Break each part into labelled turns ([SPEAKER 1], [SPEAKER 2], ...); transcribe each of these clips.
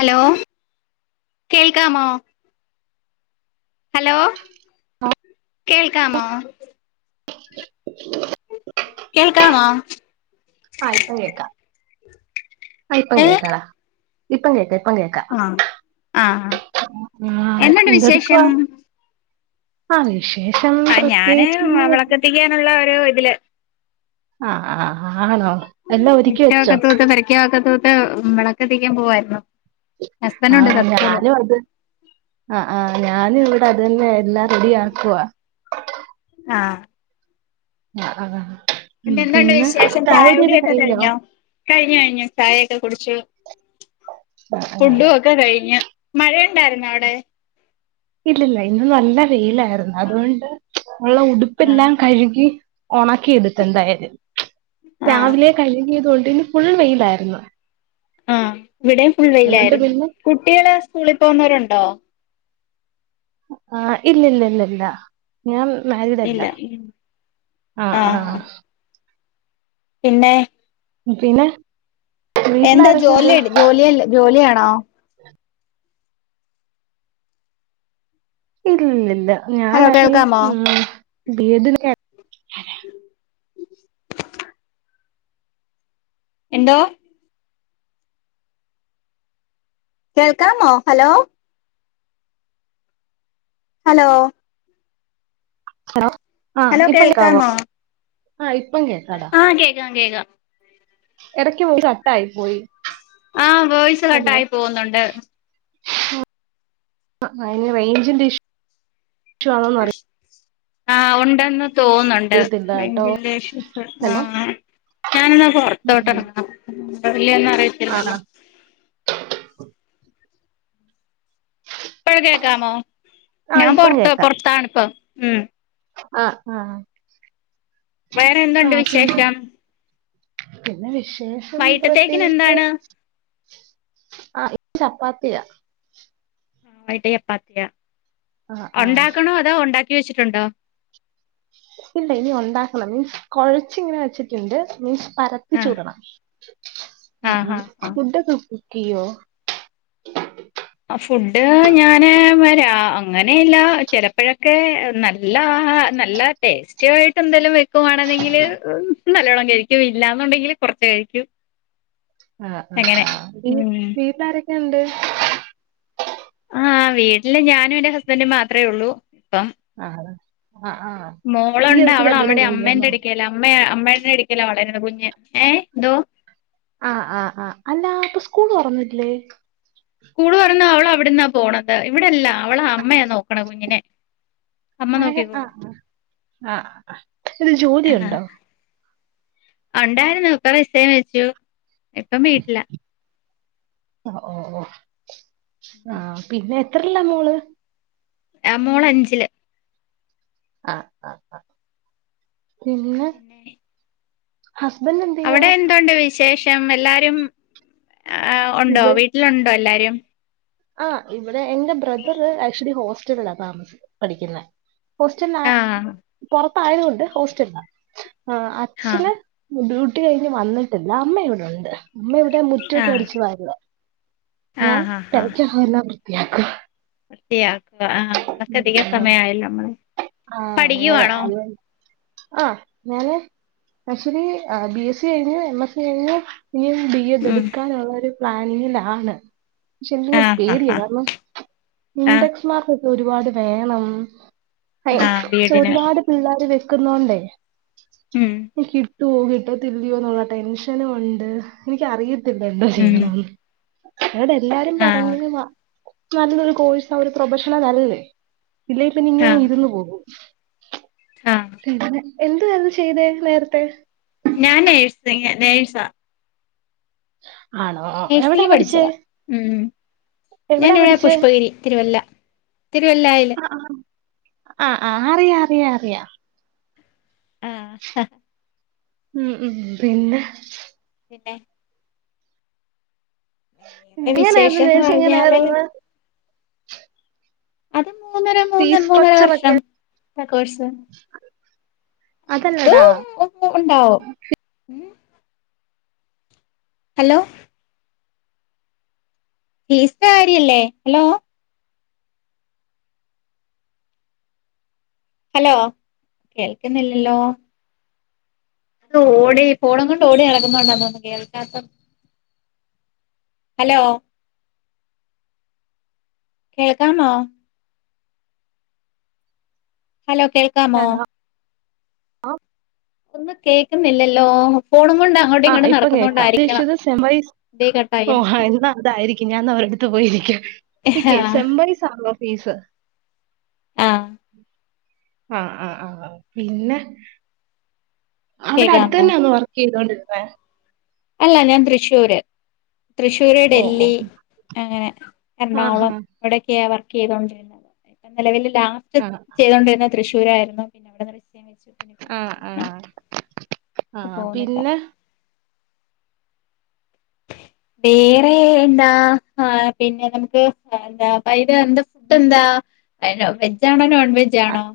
[SPEAKER 1] Hello കേൾക്കാമോ hello കേൾക്കാമോ?
[SPEAKER 2] [unintelligible]
[SPEAKER 1] കേൾക്കാമോ
[SPEAKER 2] ആ ഇപ്പം കേക്കാം ആ ഇപ്പം കേക്കാടാ ഇപ്പൊ കേൾക്ക
[SPEAKER 1] ആഹ് ആഹ് എന്തുണ്ട് വിശേഷം?
[SPEAKER 2] ആ
[SPEAKER 1] ആ ഞാന് വിളക്കത്തിക്കാനുള്ള ഒരു ഇതില്
[SPEAKER 2] ആഹ് ആഹ് ആഹ്
[SPEAKER 1] മിറ്റം ഒക്ക തൂത്ത് പെരക്കകക്കെ തൂത്ത് വിളക്കത്തിക്കാൻ പോവായിരി ആ
[SPEAKER 2] ആഹ ഞാനും അത് ആ ഞാനും ഇവിടെ അതെനെ എല്ലാം റെഡി ആക്കുവാ
[SPEAKER 1] ആ
[SPEAKER 2] ആഹ് ആ കഴിഞ്ഞോ
[SPEAKER 1] [unintelligible]
[SPEAKER 2] ആഹ്
[SPEAKER 1] ഫുഡും
[SPEAKER 2] ആഹ്
[SPEAKER 1] ഒക്കാ കഴിഞ്ഞു. മഴേണ്ടായിരുന്നോ അവടെ?
[SPEAKER 2] ഇല്ലല്ല ഇന്ന് നല്ല വെയിലായിരുന്നു. അതോണ്ട് ഉള്ള
[SPEAKER 1] ആ
[SPEAKER 2] ഉടുപ്പെല്ലാം കഴുകി ഒണക്കിയെടുത്ത് എന്തായാലും
[SPEAKER 1] ആ
[SPEAKER 2] രാവിലേ കഴുകിയത് കൊണ്ട് ഫുൾ വെയിലായിരുന്നു.
[SPEAKER 1] ആ ഇവിടെയും ഫുൾ വെയില്
[SPEAKER 2] അതുകൊണ്ട്
[SPEAKER 1] ആരുന്നു.
[SPEAKER 2] പിന്നെ
[SPEAKER 1] കുട്ടികള് സ്കൂളി പോകുന്നവരുണ്ടോ?
[SPEAKER 2] ആ ഇല്ലില്ല ഇല്ലില്ല ഇല്ലില്ല ഇല്ല ഞാമ് മാരീഡ് അല്ല.
[SPEAKER 1] ഇല്ല
[SPEAKER 2] ആ ആ
[SPEAKER 1] പിന്നേ
[SPEAKER 2] പിന്നേ
[SPEAKER 1] എന്താ? ജോലിയേട് ജോലിയല്ല ജോലിയാണ് ആ
[SPEAKER 2] എങ്കിലും ഇല്ലല്ല ഞാൻ
[SPEAKER 1] ഹലോ
[SPEAKER 2] അറിയും.
[SPEAKER 1] കേൾക്കാമോ
[SPEAKER 2] ഊം വേദനയാ
[SPEAKER 1] എന്തോ? കേൾക്കാമോ? ഹലോ ഹലോ
[SPEAKER 2] ഹലോ
[SPEAKER 1] ഹലോ കേൾക്കാമോ?
[SPEAKER 2] ആ ഇപ്പം കേക്കാടാ
[SPEAKER 1] ക്കാം കേക
[SPEAKER 2] എടക്ക് വോയിസട്ടായിപോയി.
[SPEAKER 1] ആ വോയിസ്‌ കട്ടായി പോകുന്നുണ്ട്.
[SPEAKER 2] അയ്ന് റേയ്ഞ്ചിന്റെ ഇഷ് ക്ഷവാണോന്ന്റി [unintelligible]
[SPEAKER 1] ആ ഉണ്ടെന്ന്
[SPEAKER 2] കേട്ടോ ഹലോ ഉം
[SPEAKER 1] [unintelligible] ഇല്ലെന്ന്
[SPEAKER 2] ആഹ്
[SPEAKER 1] അറയിത്തില്ലല്ലോ
[SPEAKER 2] ആഹ്
[SPEAKER 1] ഇപ്പഴ് കേക്കാമോ?
[SPEAKER 2] ആഹ്
[SPEAKER 1] ഞാൻ
[SPEAKER 2] ഇപ്പം
[SPEAKER 1] പൊറത്ത്
[SPEAKER 2] കേക്കാം
[SPEAKER 1] പൊറത്താണിപ്പോ ഉം
[SPEAKER 2] ആഹ് ആഹ്
[SPEAKER 1] വേറെ എന്തുണ്ട്
[SPEAKER 2] ആഹ് പിന്നെ
[SPEAKER 1] വിശേഷം
[SPEAKER 2] പിന്നെ വിഷം [unintelligible] വിശേഷം
[SPEAKER 1] വൈകിട്ടത്തേക്കിന്
[SPEAKER 2] പ്രത്യേകിച്ച്
[SPEAKER 1] എന്താണ്
[SPEAKER 2] ആ ഇപ്പൊ ചപ്പാത്തി ഇല്ല
[SPEAKER 1] ആ വൈകിട്ട് ചപ്പാത്തിയ
[SPEAKER 2] ആഹ് ആഹ്
[SPEAKER 1] ഉണ്ടാക്കണോ അതോ ഉണ്ടാക്കി ഉണ്ടാക്കി വെച്ചിട്ടുണ്ടോ
[SPEAKER 2] ഇല്ല ഇനി ഉണ്ടാക്കണം മീൻസ് കുഴച്ച് ഇങ്ങനെ വെച്ചിട്ടുണ്ട് മീൻസ് പരത്തി
[SPEAKER 1] ആഹ്
[SPEAKER 2] ചൂടണം
[SPEAKER 1] ആഹ്
[SPEAKER 2] ഉം
[SPEAKER 1] ആഹ് ആഹ്
[SPEAKER 2] ഫുഡൊക്കെ [unintelligible]
[SPEAKER 1] ഫുഡ്‌ ഞാന് വരാം അങ്ങനെയല്ല ചിലപ്പോഴൊക്കെ നല്ല നല്ല ടേസ്റ്റി ആയിട്ട് എന്തെലും [unintelligible] നല്ലവോണം കഴിക്കും ഇല്ലന്നുണ്ടെങ്കിൽ കുറച്ച് കഴിക്കും
[SPEAKER 2] ആ ആ ആ
[SPEAKER 1] അങ്ങനെ ഉം
[SPEAKER 2] വീട്ടിലാരൊക്ക ആരൊക്ക ഉണ്ട്.
[SPEAKER 1] ആഹ് വീട് ഇല്ല ഞാനും എന്റെ ഹസ്ബൻഡും മാത്രമേ ഉള്ളൂ ഇപ്പം
[SPEAKER 2] ആ
[SPEAKER 1] മോളുണ്ട് അവൾ അവിടെ
[SPEAKER 2] കഴിഞ്ഞാന്നോ
[SPEAKER 1] അമ്മേന്റെ എടുക്കെലാ അമ്മ അമ്മയുടെ എടുക്കല വളരുന്ന കുഞ്ഞ് ഏ എന്തോ..
[SPEAKER 2] ആഹ് ആഹ് ആഹ് അല്ല അപ്പൊ സ്കൂൾ തുറന്നിട്ടില്ലേ
[SPEAKER 1] സ്കൂൾ തുറന്നു അവളാവിടെന്നാ പോണത് ഇവിടല്ല അവളെ അമ്മയ നോക്കണെ കുഞ്ഞിനെ അമ്മ
[SPEAKER 2] ആഹ്
[SPEAKER 1] നോക്കിക്കോളൂ
[SPEAKER 2] ആഹ് ആഹ് ഇത്
[SPEAKER 1] ആഹ്
[SPEAKER 2] ജോലിയുണ്ടോ
[SPEAKER 1] ഉണ്ടായിരുന്നു ഇപ്പൊ റിസൈൻ വെച്ചു ഇപ്പം വീട്ടില
[SPEAKER 2] ആഹ്‌ ഓ ഓ ആഹ്‌ പിന്നെ എത്രയില മോൾ
[SPEAKER 1] ആഹ് മോൾ അഞ്ചില്
[SPEAKER 2] ആഹ് ആ ആ പിന്നെ ഹസ്ബൻഡ് എന്ത് ചെയ്യുവാ
[SPEAKER 1] അവിടെ എന്തുണ്ട് വിശേഷ ഷം എല്ലാരും ആ ഉണ്ടോ വീട്ടിലുണ്ടോ എല്ലാരും? ഉം
[SPEAKER 2] ആ ഇവിടെ എന്റെ ബ്രദർ ആക്ച്വലി ഹോ സ്റ്റലിലാ താമസിച്ചു പഠിക്കുന്നെ ഹോസ്റ്റലാ
[SPEAKER 1] ആഹ്
[SPEAKER 2] പുറത് ആയതൊണ്ട് ഹോസ്റ്റലില ആ
[SPEAKER 1] ആഹ്
[SPEAKER 2] അച്ഛന് ഡ്യൂ ട്ടി കഴിഞ്ഞ് വന്നിട്ടില്ല അമ്മ ഇവിടെ ഉണ്ട് അമ്മ ഇവിടെ മുറ്റൊക്കെ
[SPEAKER 1] ആഹ്
[SPEAKER 2] അടിച്ചു വാരുവാ ഞാൻ
[SPEAKER 1] ആഹ്
[SPEAKER 2] പേരക്കഹമെല്ലാം വൃ വൃത്തിയാക്കുവാ
[SPEAKER 1] അതെയ
[SPEAKER 2] ആഹ്‌ അങ്ങനെ
[SPEAKER 1] പഠിക്കുവാണോ
[SPEAKER 2] ആഹ്‌ ഞാൻ ആക്ച്വലി ബി എസ് സി കഴിഞ് എം എസ് സി കഴിഞ്ഞു ഇനിയും ബി എഡ്
[SPEAKER 1] ഉം
[SPEAKER 2] എടുക്കാനൊള്ളൊരു പ്ലാനിങ്ങിലാണ് പക്ഷെ
[SPEAKER 1] ആഹ്
[SPEAKER 2] പേടിയ
[SPEAKER 1] ആഹ് ആഹ്
[SPEAKER 2] കാരണം ഇൻഡെക്സ് മാർക് ഒരുപാട് വേണം
[SPEAKER 1] ആഹ് ആഹ് ബി
[SPEAKER 2] ക്ഷേ
[SPEAKER 1] എഡിന്
[SPEAKER 2] ഒരുപാട് പിള്ളേർ വരു നിക്കുന്നോണ്ടേ
[SPEAKER 1] ഉം
[SPEAKER 2] കിട്ട് ട്ടോ കിട്ടത്തില്ലിയോ എന്നുള്ള ടെൻഷനും ഉണ്ട് എനിക്കറിയത്ത ത്തില്ല എന്താ
[SPEAKER 1] ഉം
[SPEAKER 2] ചെയ്യണന്ന്. ഞങ്ങടെ എല്ലാരും
[SPEAKER 1] ആഹ്
[SPEAKER 2] പറഞ്ഞുതുവാ നല്ലൊരു കോഴ്സ ഒരു പ്രൊഫഷ നല്ലതല്ലേ ഇല്ലേ പിന്നെ ഇങ്ങനെ
[SPEAKER 1] ആഹ്
[SPEAKER 2] ഇരുന്നു പോകും.
[SPEAKER 1] ആഹ്
[SPEAKER 2] അങ്ങനെ എന്തുവായിരുന്നു ചെയ്തെ നേരത്തെ?
[SPEAKER 1] ഞാൻ നേഴ്സിങ് നേഴ്സ
[SPEAKER 2] ആണോ എവിടാ
[SPEAKER 1] നഴ്സിംഗ്
[SPEAKER 2] പഠിച്ചേ
[SPEAKER 1] പഠിച്ചത് ഉം
[SPEAKER 2] എവിടാ
[SPEAKER 1] ഞാനിവിടെ
[SPEAKER 2] പഠിച്ചേ
[SPEAKER 1] പുഷ്പഗിരി തിരുവല്ല തിരുവല്ലായില്.
[SPEAKER 2] ആഹ് ആഹ് അറിയാ അറിയാ അറിയാ
[SPEAKER 1] ആഹ്
[SPEAKER 2] ഉം ഉം പിന്നെ
[SPEAKER 1] പിന്നെ വേറെ
[SPEAKER 2] ഇന്ത്യെലായിരുന്നു
[SPEAKER 1] വിശേഷംന്ന് പറഞ്ഞാല്
[SPEAKER 2] നേഴ്സിങ്ങിലായിരുന്നോ.
[SPEAKER 1] ഒരു മൂന്നര മൂന്ന്
[SPEAKER 2] ഫീസ്
[SPEAKER 1] മൂന്നര
[SPEAKER 2] സ്ട്രക്ചർ ഒക്കെ
[SPEAKER 1] വർഷം. കോഴ്സ് അത്
[SPEAKER 2] അതല്ലടാ
[SPEAKER 1] ഉണ്ടാവും ഉം ഹലോ ഫീസിന്റെ കാര്യല്ലേ ഹലോ ഹലോ കേൾക്കുന്നില്ലല്ലോ. അതോടി ഫോണും കൊണ്ട് ഓടി നടക്കുന്നത് കൊണ്ടാണെന്ന് തോന്നുന്നു കേൾക്കാത്തത്. ഹലോ കേൾക്കാമോ. ഹലോ കേൾക്കാമോ
[SPEAKER 2] ഹലോ
[SPEAKER 1] ഒന്നും കേക്കുന്നില്ലല്ലോ
[SPEAKER 2] ആ ഇപ്പം കേൾക്കാം ചോയിച്ചത്
[SPEAKER 1] ഇതേ കട്ടായി
[SPEAKER 2] [unintelligible] ന്തായിരിക്കും ഞാൻ ന്നാ ഒരിടത്ത് പോയിരിക്കാ നിൽക്ക്
[SPEAKER 1] ആഹ്
[SPEAKER 2] സെമ് ബയ്സ് ആണല്ലോ ഫീസ്.
[SPEAKER 1] ആഹ്
[SPEAKER 2] ആഹ് ആഹ് ആഹ് പിന്നെ. അവിടെ അടുത്ത
[SPEAKER 1] കേക്കാമോ
[SPEAKER 2] തന്നെയാന്നോ വർക്ക് ചെയ്തോണ്ടിരുന്നേ [unintelligible]
[SPEAKER 1] അല്ല ഞാൻ തൃശ്ശൂര് തൃശ്ശൂര്
[SPEAKER 2] ഓ ഓ
[SPEAKER 1] ഡല്ലി അങ്ങനെ
[SPEAKER 2] ആഹാ
[SPEAKER 1] എറണാകുളം അവിടെയൊക്കെയാ വർ ക്ക് ചെയ്തോണ്ടിരുന്നത് നിലവിൽ. ലാസ്റ്റ്
[SPEAKER 2] ആ
[SPEAKER 1] ചെയ്തുകൊണ്ടിരുന്ന തൃശൂരായിരുന്നു പിന്നെ അവിടെ [unintelligible] [unintelligible] കയിച്ചു പിന്നെ ഇപ്പം
[SPEAKER 2] ആ ആ
[SPEAKER 1] വീട്ടിലാണ്
[SPEAKER 2] ആ
[SPEAKER 1] ഇപ്പോ പോണില്ല
[SPEAKER 2] പിന്നെ
[SPEAKER 1] വേറെ എന്താ ആഹ് പിന്നെ നമുക്ക് എന്താ അതായത് എന്താ ഫുഡ് എന്താ വെജആണോ നോൺ
[SPEAKER 2] അ-
[SPEAKER 1] വെജാണോ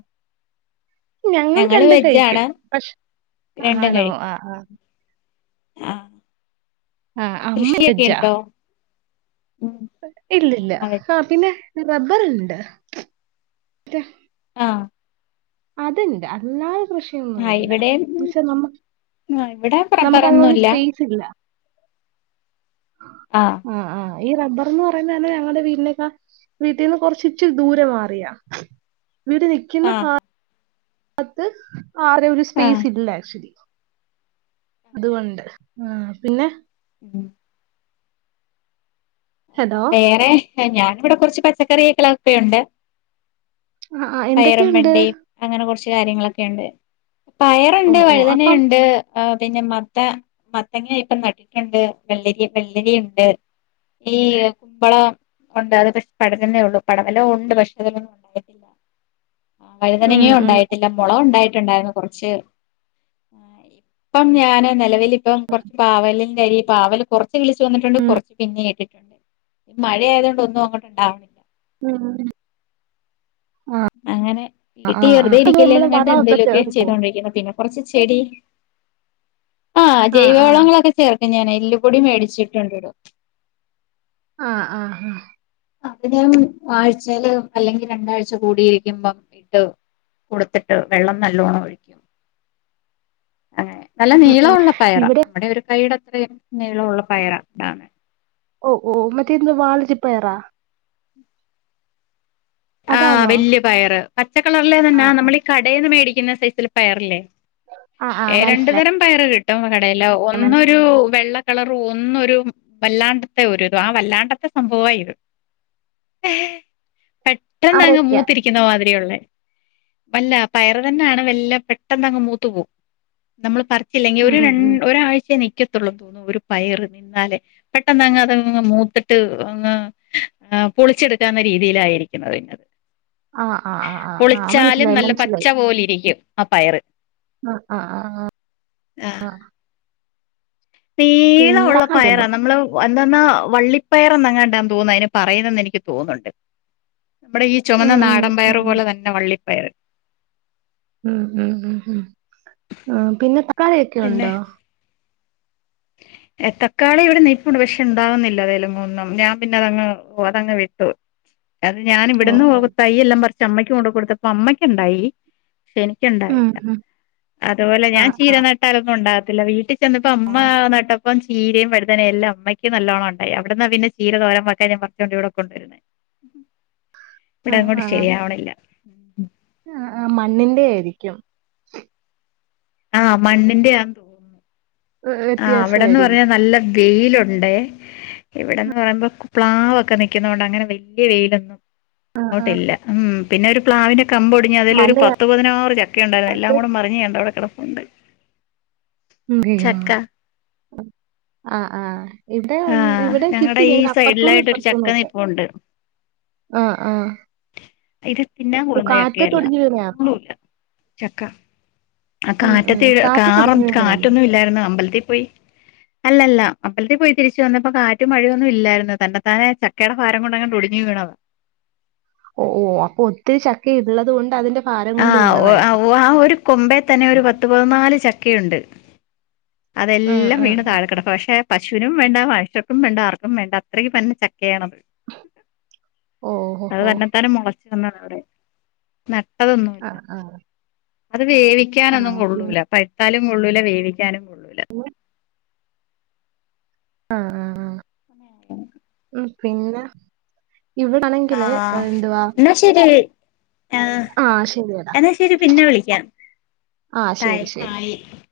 [SPEAKER 2] ഞങ്ങൾ
[SPEAKER 1] ഞങ്ങള്
[SPEAKER 2] കണ്ടിട്ട് കഴിക്കും
[SPEAKER 1] വെജാണ്
[SPEAKER 2] പക്ഷെ
[SPEAKER 1] രണ്ടും
[SPEAKER 2] ആണോ
[SPEAKER 1] കഴിക്കും
[SPEAKER 2] ആഹ്ആഹ്
[SPEAKER 1] ആഹ് കൃഷിയൊക്കെ ഉണ്ടോ ഉം ആഹ്
[SPEAKER 2] ഇല്ലല്ല
[SPEAKER 1] അമ്മ വെച്ച
[SPEAKER 2] അഹ് പിന്നെ റബ്ബറ്ണ്ട്
[SPEAKER 1] അഹ്
[SPEAKER 2] അതിണ്ട് അല്ലാ
[SPEAKER 1] ആഹ്
[SPEAKER 2] കൃഷിയൊന്നുല്ല
[SPEAKER 1] ഇവിടെയും
[SPEAKER 2] പക്ഷെ നമ്മക്ക്
[SPEAKER 1] ആഹ് ഇവിടെ
[SPEAKER 2] നമുക്കങ്ങനെ ഒരു
[SPEAKER 1] റബ്ബറൊന്നുല്ല
[SPEAKER 2] സ്പേയ്സ് ഇല്ല
[SPEAKER 1] ആഹ്
[SPEAKER 2] ആ ആ ഈ റബ്ബർ എന്ന് പറയുന്നേനെ ഞങ്ങളടെ വീട്ടിനേക്കാ വീട്ടിന്ന് കൊറച്ച് ഇച്ചി ദൂരെ മാറിയാ വീട് നിക്കുന്ന
[SPEAKER 1] ആഹ്
[SPEAKER 2] ഫാ പത്ത് ആ ഒരു ഒരു സ്പേസ്
[SPEAKER 1] ആഹ്
[SPEAKER 2] ഇല്ല ആക്ച്വലി അതുകൊണ്ട് ആ പിന്നെ
[SPEAKER 1] ഉം
[SPEAKER 2] ഹലോ
[SPEAKER 1] വേറെ എ ഞാനിവിടെ കുറച്ച് പച്ചക്കറിക്കളക്കെയുണ്ട്
[SPEAKER 2] ആ ആ എന്തൊക്കെയുണ്ട്
[SPEAKER 1] കാര്യങ്ങളൊക്കെ ഉണ്ട്
[SPEAKER 2] ഓ
[SPEAKER 1] പയറുണ്ട്,
[SPEAKER 2] ഓ അപ്പം
[SPEAKER 1] വഴുതനുണ്ട് അ പിന്നെ മത്ത മത്തങ്ങന ഇപ്പം നട്ടിട്ടുണ്ട് വെള്ളരി വെള്ളരിുണ്ട് ഈ കുമ്പളം ഉണ്ട് അത് പക്ഷെ പടകുന്നേ ഉള്ളൂ പടകലോ ഉണ്ട് പക്ഷെ അതിലൊന്നും [inaudible] ആ
[SPEAKER 2] ഉം
[SPEAKER 1] വഴുതനങ്ങയും
[SPEAKER 2] ഉം
[SPEAKER 1] ഉണ്ടായി പിന്ന മുള ഉണ്ടായി ഉണ്ടായിരുന്നു കുറച് ഇപ്പം ഞാന് നിലവിൽ ഇപ്പം കുറച്ച് പാവല ഇ പാവൽ കുറ വിളിച് വന്നിട്ടുണ്ട് കുറച്ച് പിന്നെ [unintelligible] മഴ ആയതോണ്ട് ഒന്നും അങ്ങോട്ടുണ്ടാ
[SPEAKER 2] ഉം ഉം. ആ
[SPEAKER 1] അങ്ങനെ
[SPEAKER 2] ആ
[SPEAKER 1] വീട്ടി
[SPEAKER 2] ആ
[SPEAKER 1] വെറുതെ
[SPEAKER 2] അത് നമ്മള്
[SPEAKER 1] ഇരിക്കില്ലേന്ന് കണ്ട്
[SPEAKER 2] വളമൊക്കെ
[SPEAKER 1] എന്തേലുമ ഒക്കെ
[SPEAKER 2] ചേർക്കും
[SPEAKER 1] ചെയ്തോണ്ടിരിക്കുന്നു പിന്നെ കൊറച്ച് ചെടി ആ ജൈവളങ്ങളൊക്കെ ചേർ ഞാൻ എല്ലു പൊടി മേടിച്ചിട്ടുണ്ട്
[SPEAKER 2] ആഹ ആ ആ
[SPEAKER 1] അതിന ആഴ്ചൽ അല്ലെങ്കിൽ രണ്ടാഴ്ച കൂടിയിരിക്കുമ്പം ഇട്ട് കൊടുത്തിട്ട് വെള്ളം നല്ലോണം ഒഴിക്കും അ നല്ല നീളഉള്ള പയറ
[SPEAKER 2] ഇവിടെ
[SPEAKER 1] നമ്മുടെ ഒരു കൈയ്യട ഇത്ര നീളമുള്ള പയർ [unintelligible]
[SPEAKER 2] ഓ ഓ മറ്റേ ഇന്ന് വാളരിപ്പയറ
[SPEAKER 1] ആഹ്
[SPEAKER 2] അതാണോ
[SPEAKER 1] വല്യ പയറ് പച്ചക്കളറിലേ
[SPEAKER 2] ആ
[SPEAKER 1] തന്നാ നമ്മൾ ഈ കടയിൽന്ന് മേടിക്ക ക്കുന്ന സൈസില് പയറില്ലേ
[SPEAKER 2] ആ ആ
[SPEAKER 1] ഏ രണ്ടു
[SPEAKER 2] മനസ്സിലായി
[SPEAKER 1] തരം പയറ് കിട്ടും [unintelligible] എല
[SPEAKER 2] മനസ്സിലായി
[SPEAKER 1] ഒന്നൊരു വെള്ള കളർ ഒന്നൊരു വല്ലാണ്ടത്തെ ഒരു ആ വല്ലാണ്ടത്തെ സംഭവമായിത് പെട്ടെന്ന് അങ്ങ്
[SPEAKER 2] അവരൊക്കെയാ
[SPEAKER 1] മൂത്തിരിക്കുന്ന മാതിരിയ ഒള്ളേ. വല്ല പയറ് തന്നാണ്, വല്ല പെട്ടെന്നങ്ങ് മൂത്ത് പോവും, നമ്മള് പറി ച്ചില്ലെങ്കിൽ
[SPEAKER 2] ഉം
[SPEAKER 1] ഒരു
[SPEAKER 2] ഉം
[SPEAKER 1] രണ്
[SPEAKER 2] ഉം.
[SPEAKER 1] ഒരാഴ്ചയെ നിക് നിക്കത്തുള്ളം തോന്നുന്നു ഒരു പയറ് നിന്നാലെ പെട്ടെന്നങ്ങ് അതങ്ങ് മൂത്ത് ട്ട് അങ്ങ് ആ പൊളിച്ചെടുക്കാവുന്ന രീതിയിലായിരി ക്കുന്നത്
[SPEAKER 2] ആ ആ
[SPEAKER 1] [unintelligible]
[SPEAKER 2] ആ ആ ആ
[SPEAKER 1] പൊളിച്ചാലും
[SPEAKER 2] മനസ്സിലായി
[SPEAKER 1] നല്ല പച്ച
[SPEAKER 2] മനസ്സിലായി
[SPEAKER 1] പോലെ ഇരിക്കും. ആ പയറ്
[SPEAKER 2] ആ ആഹ് ആ ആ ആഹ്
[SPEAKER 1] നീളോ ഒള്ള
[SPEAKER 2] തക്കാളി
[SPEAKER 1] പയറാ
[SPEAKER 2] ഉണ്ടോ
[SPEAKER 1] നമ്മള് എന്താെന്നാ വള്ളിപ്പയറെന്നെങ്ങണ്ട തോന്നുന്നു അതിന് പറയുന്നന്ന് എനിക്ക് തോന്നുന്നുണ്ട്. നമ്മുടെ ഈ
[SPEAKER 2] ഉം
[SPEAKER 1] ചൊമന്ന
[SPEAKER 2] ഉം
[SPEAKER 1] നാടൻ
[SPEAKER 2] ഉം
[SPEAKER 1] പയർ പോലെ തന്നെ വള്ളി പയറ്
[SPEAKER 2] മ് മ് മ് മ് ആ പിന്നെ പ കറിയൊക്കെ ഒണ്ടോ?
[SPEAKER 1] എ തക്കാളി ഇവിടെ നിപ്പുണ്ട്, പക്ഷേ ഇണ്ടാവുന്നില്ല അതേലങ്ങും ഒന്നും ഞാൻ പിന്നെ അതങ്ങ് അതങ്ങ് വിട്ടു. അത് ഞാൻ
[SPEAKER 2] ഓ
[SPEAKER 1] ഇവിടുന്ന്
[SPEAKER 2] ഓ
[SPEAKER 1] പോകു തൈ എല്ലാം പറിച് ചമ്മയ്ക്ക് കൊണ്ട് കൊടുത്തപ്പോ അമ്മക്കിണ്ടായി. ക്ഷേ
[SPEAKER 2] ഉം
[SPEAKER 1] എനിക്കുണ്ടായില്ല,
[SPEAKER 2] ഉം
[SPEAKER 1] അതുപോലെ
[SPEAKER 2] ആ
[SPEAKER 1] ഞാൻ ചീര നട്ടാലൊന്നും ഉണ്ടാവത് ത്തില്ല വീട്ടിൽ ചെന്നപ്പോ അമ് ഇപ്പം ചീരയും വഴുതന എല്ലാം അമ്മയ്ക്ക് നല്ലോണം ഉണ്ടായി, അവിടന്നാ പിന്ന ചീര തോരം വക്കാൻ ഞാൻ പറിച്ചോണ്ട് ഇവിടെ കൊണ്ടുവരുന്നെ.
[SPEAKER 2] ആ
[SPEAKER 1] ഇവിടെ അങ്ങോട്ട്
[SPEAKER 2] ആ
[SPEAKER 1] ശരിയാവണില്ല. [unintelligible]
[SPEAKER 2] ആ ആ മണ്ണിന്റെയായിരിക്കും.
[SPEAKER 1] ആ മണ്ണിന്റെയാ തോന്നുന്നു.
[SPEAKER 2] ഏ,
[SPEAKER 1] ആ അവിടെന്ന്
[SPEAKER 2] വ്യത്യാസമായിരിക്കും
[SPEAKER 1] പറയാ നല്ല വെയിലുണ്ടേ, ഇവിടെന്ന് പറയുമ്പോ പ്ലാവൊക്കെ നിക്കുന്ന കൊണ്ട് അങ്ങനെ വെല്യ വെയിലൊന്നും
[SPEAKER 2] ആ ആ.
[SPEAKER 1] അങ്ങോട്ടില്ല ഉം പിന്നെ ഒരു പ്ലാവിനെ കമ്പൊടിഞ്ഞ് അതിലൊരു
[SPEAKER 2] മണ്ണിന്
[SPEAKER 1] പത്തു പതിനാറ് ചക്ക ഒണ്ടായിരുന്നു, എല്ലാം കൂടെ മറിഞ്ഞ് ആണ്ടെ അവിടെ കെട കൊണ്ടോയി.
[SPEAKER 2] [unintelligible] ആ ആഹ് ഇവിടെ വ്
[SPEAKER 1] ആഹ്
[SPEAKER 2] ഇവിടെ കിട്ടി
[SPEAKER 1] ഞങ്ങടെ ഈ
[SPEAKER 2] ഞങ്ങക്ക് അപ്പർത്തൂന്നും
[SPEAKER 1] സൈഡിലായിട്ടൊരു ചക്ക
[SPEAKER 2] ഇപ്പറത്തൂന്നൊക്കെ,
[SPEAKER 1] നിപ്പുണ്ട്
[SPEAKER 2] ആ ആ
[SPEAKER 1] ഇത് തിന്നാൻ കൊള്ളുന്ന ചക്കയല്ല
[SPEAKER 2] കാറ്റത്തൊടിഞ്ഞു വീണയാണോ?
[SPEAKER 1] കൊള്ളൂല ചക്ക ആ
[SPEAKER 2] ഉം ഉം
[SPEAKER 1] കാറ്റത്തി കാറും
[SPEAKER 2] കാറ്റത്തൊടിഞ്ഞു വീണതാണോ?
[SPEAKER 1] കാറ്റൊന്നി ല്ലായിരുന്നു അമ്പലത്തിൽ പോയി അലല്ല അപ്പലത്തിൽ പോയി തിരിച്ച് വന്നപ്പോ കാറ്റും മഴയൊന്നും ഇല്ലായിരുന്നു തന്നെ താനെ ചക്കയുടെ ഭാരം കൊണ്ട് അങ്ങട്ട് ഒടിഞ്ഞു വീണവ
[SPEAKER 2] ഓ ഓ അപ്പൊ ഒത്തിരി ചക്ക ഇള്ളത് കൊണ്ട് അതിന്റെ ഭാരം
[SPEAKER 1] ആ
[SPEAKER 2] കൊണ്ട് വീണതായിരിക്കും.
[SPEAKER 1] [unintelligible] ഒരു കൊമ്പെ തന്നെ ഒരു പത്ത് പതിനാല് ചക്കയുണ്ട്
[SPEAKER 2] ഉം
[SPEAKER 1] അതെല്ലാം
[SPEAKER 2] ഉം
[SPEAKER 1] വീണ്
[SPEAKER 2] ഉം
[SPEAKER 1] താഴെ കിടക്ക പക്ഷെ പശുനും വേണ്ട വായഷർക്കും വേണ്ട ആർക്കും വേണ്ട അത്രയും പന്നെ ച- കേണത്
[SPEAKER 2] ഓഹോ ഹോ
[SPEAKER 1] അത്
[SPEAKER 2] ഹോ
[SPEAKER 1] തന്നെത്താല മൊള [unintelligible]
[SPEAKER 2] അ ആ
[SPEAKER 1] അത്
[SPEAKER 2] ആ
[SPEAKER 1] വേവിക്കാനൊന്നും കൊള്ളൂല പയ് താലും ഉുള്ളൂല വേവിക്കാനും കൊള്ളൂല.
[SPEAKER 2] ആ ആ ആ
[SPEAKER 1] [unintelligible]
[SPEAKER 2] [unintelligible] ഇവിടാണെങ്കില്
[SPEAKER 1] ആഹ്
[SPEAKER 2] എന്തുവാ
[SPEAKER 1] ആ എന്നാ ശരി പിന്നെ വിളിക്കാ
[SPEAKER 2] ആ ശരി ശരി
[SPEAKER 1] [unintelligible]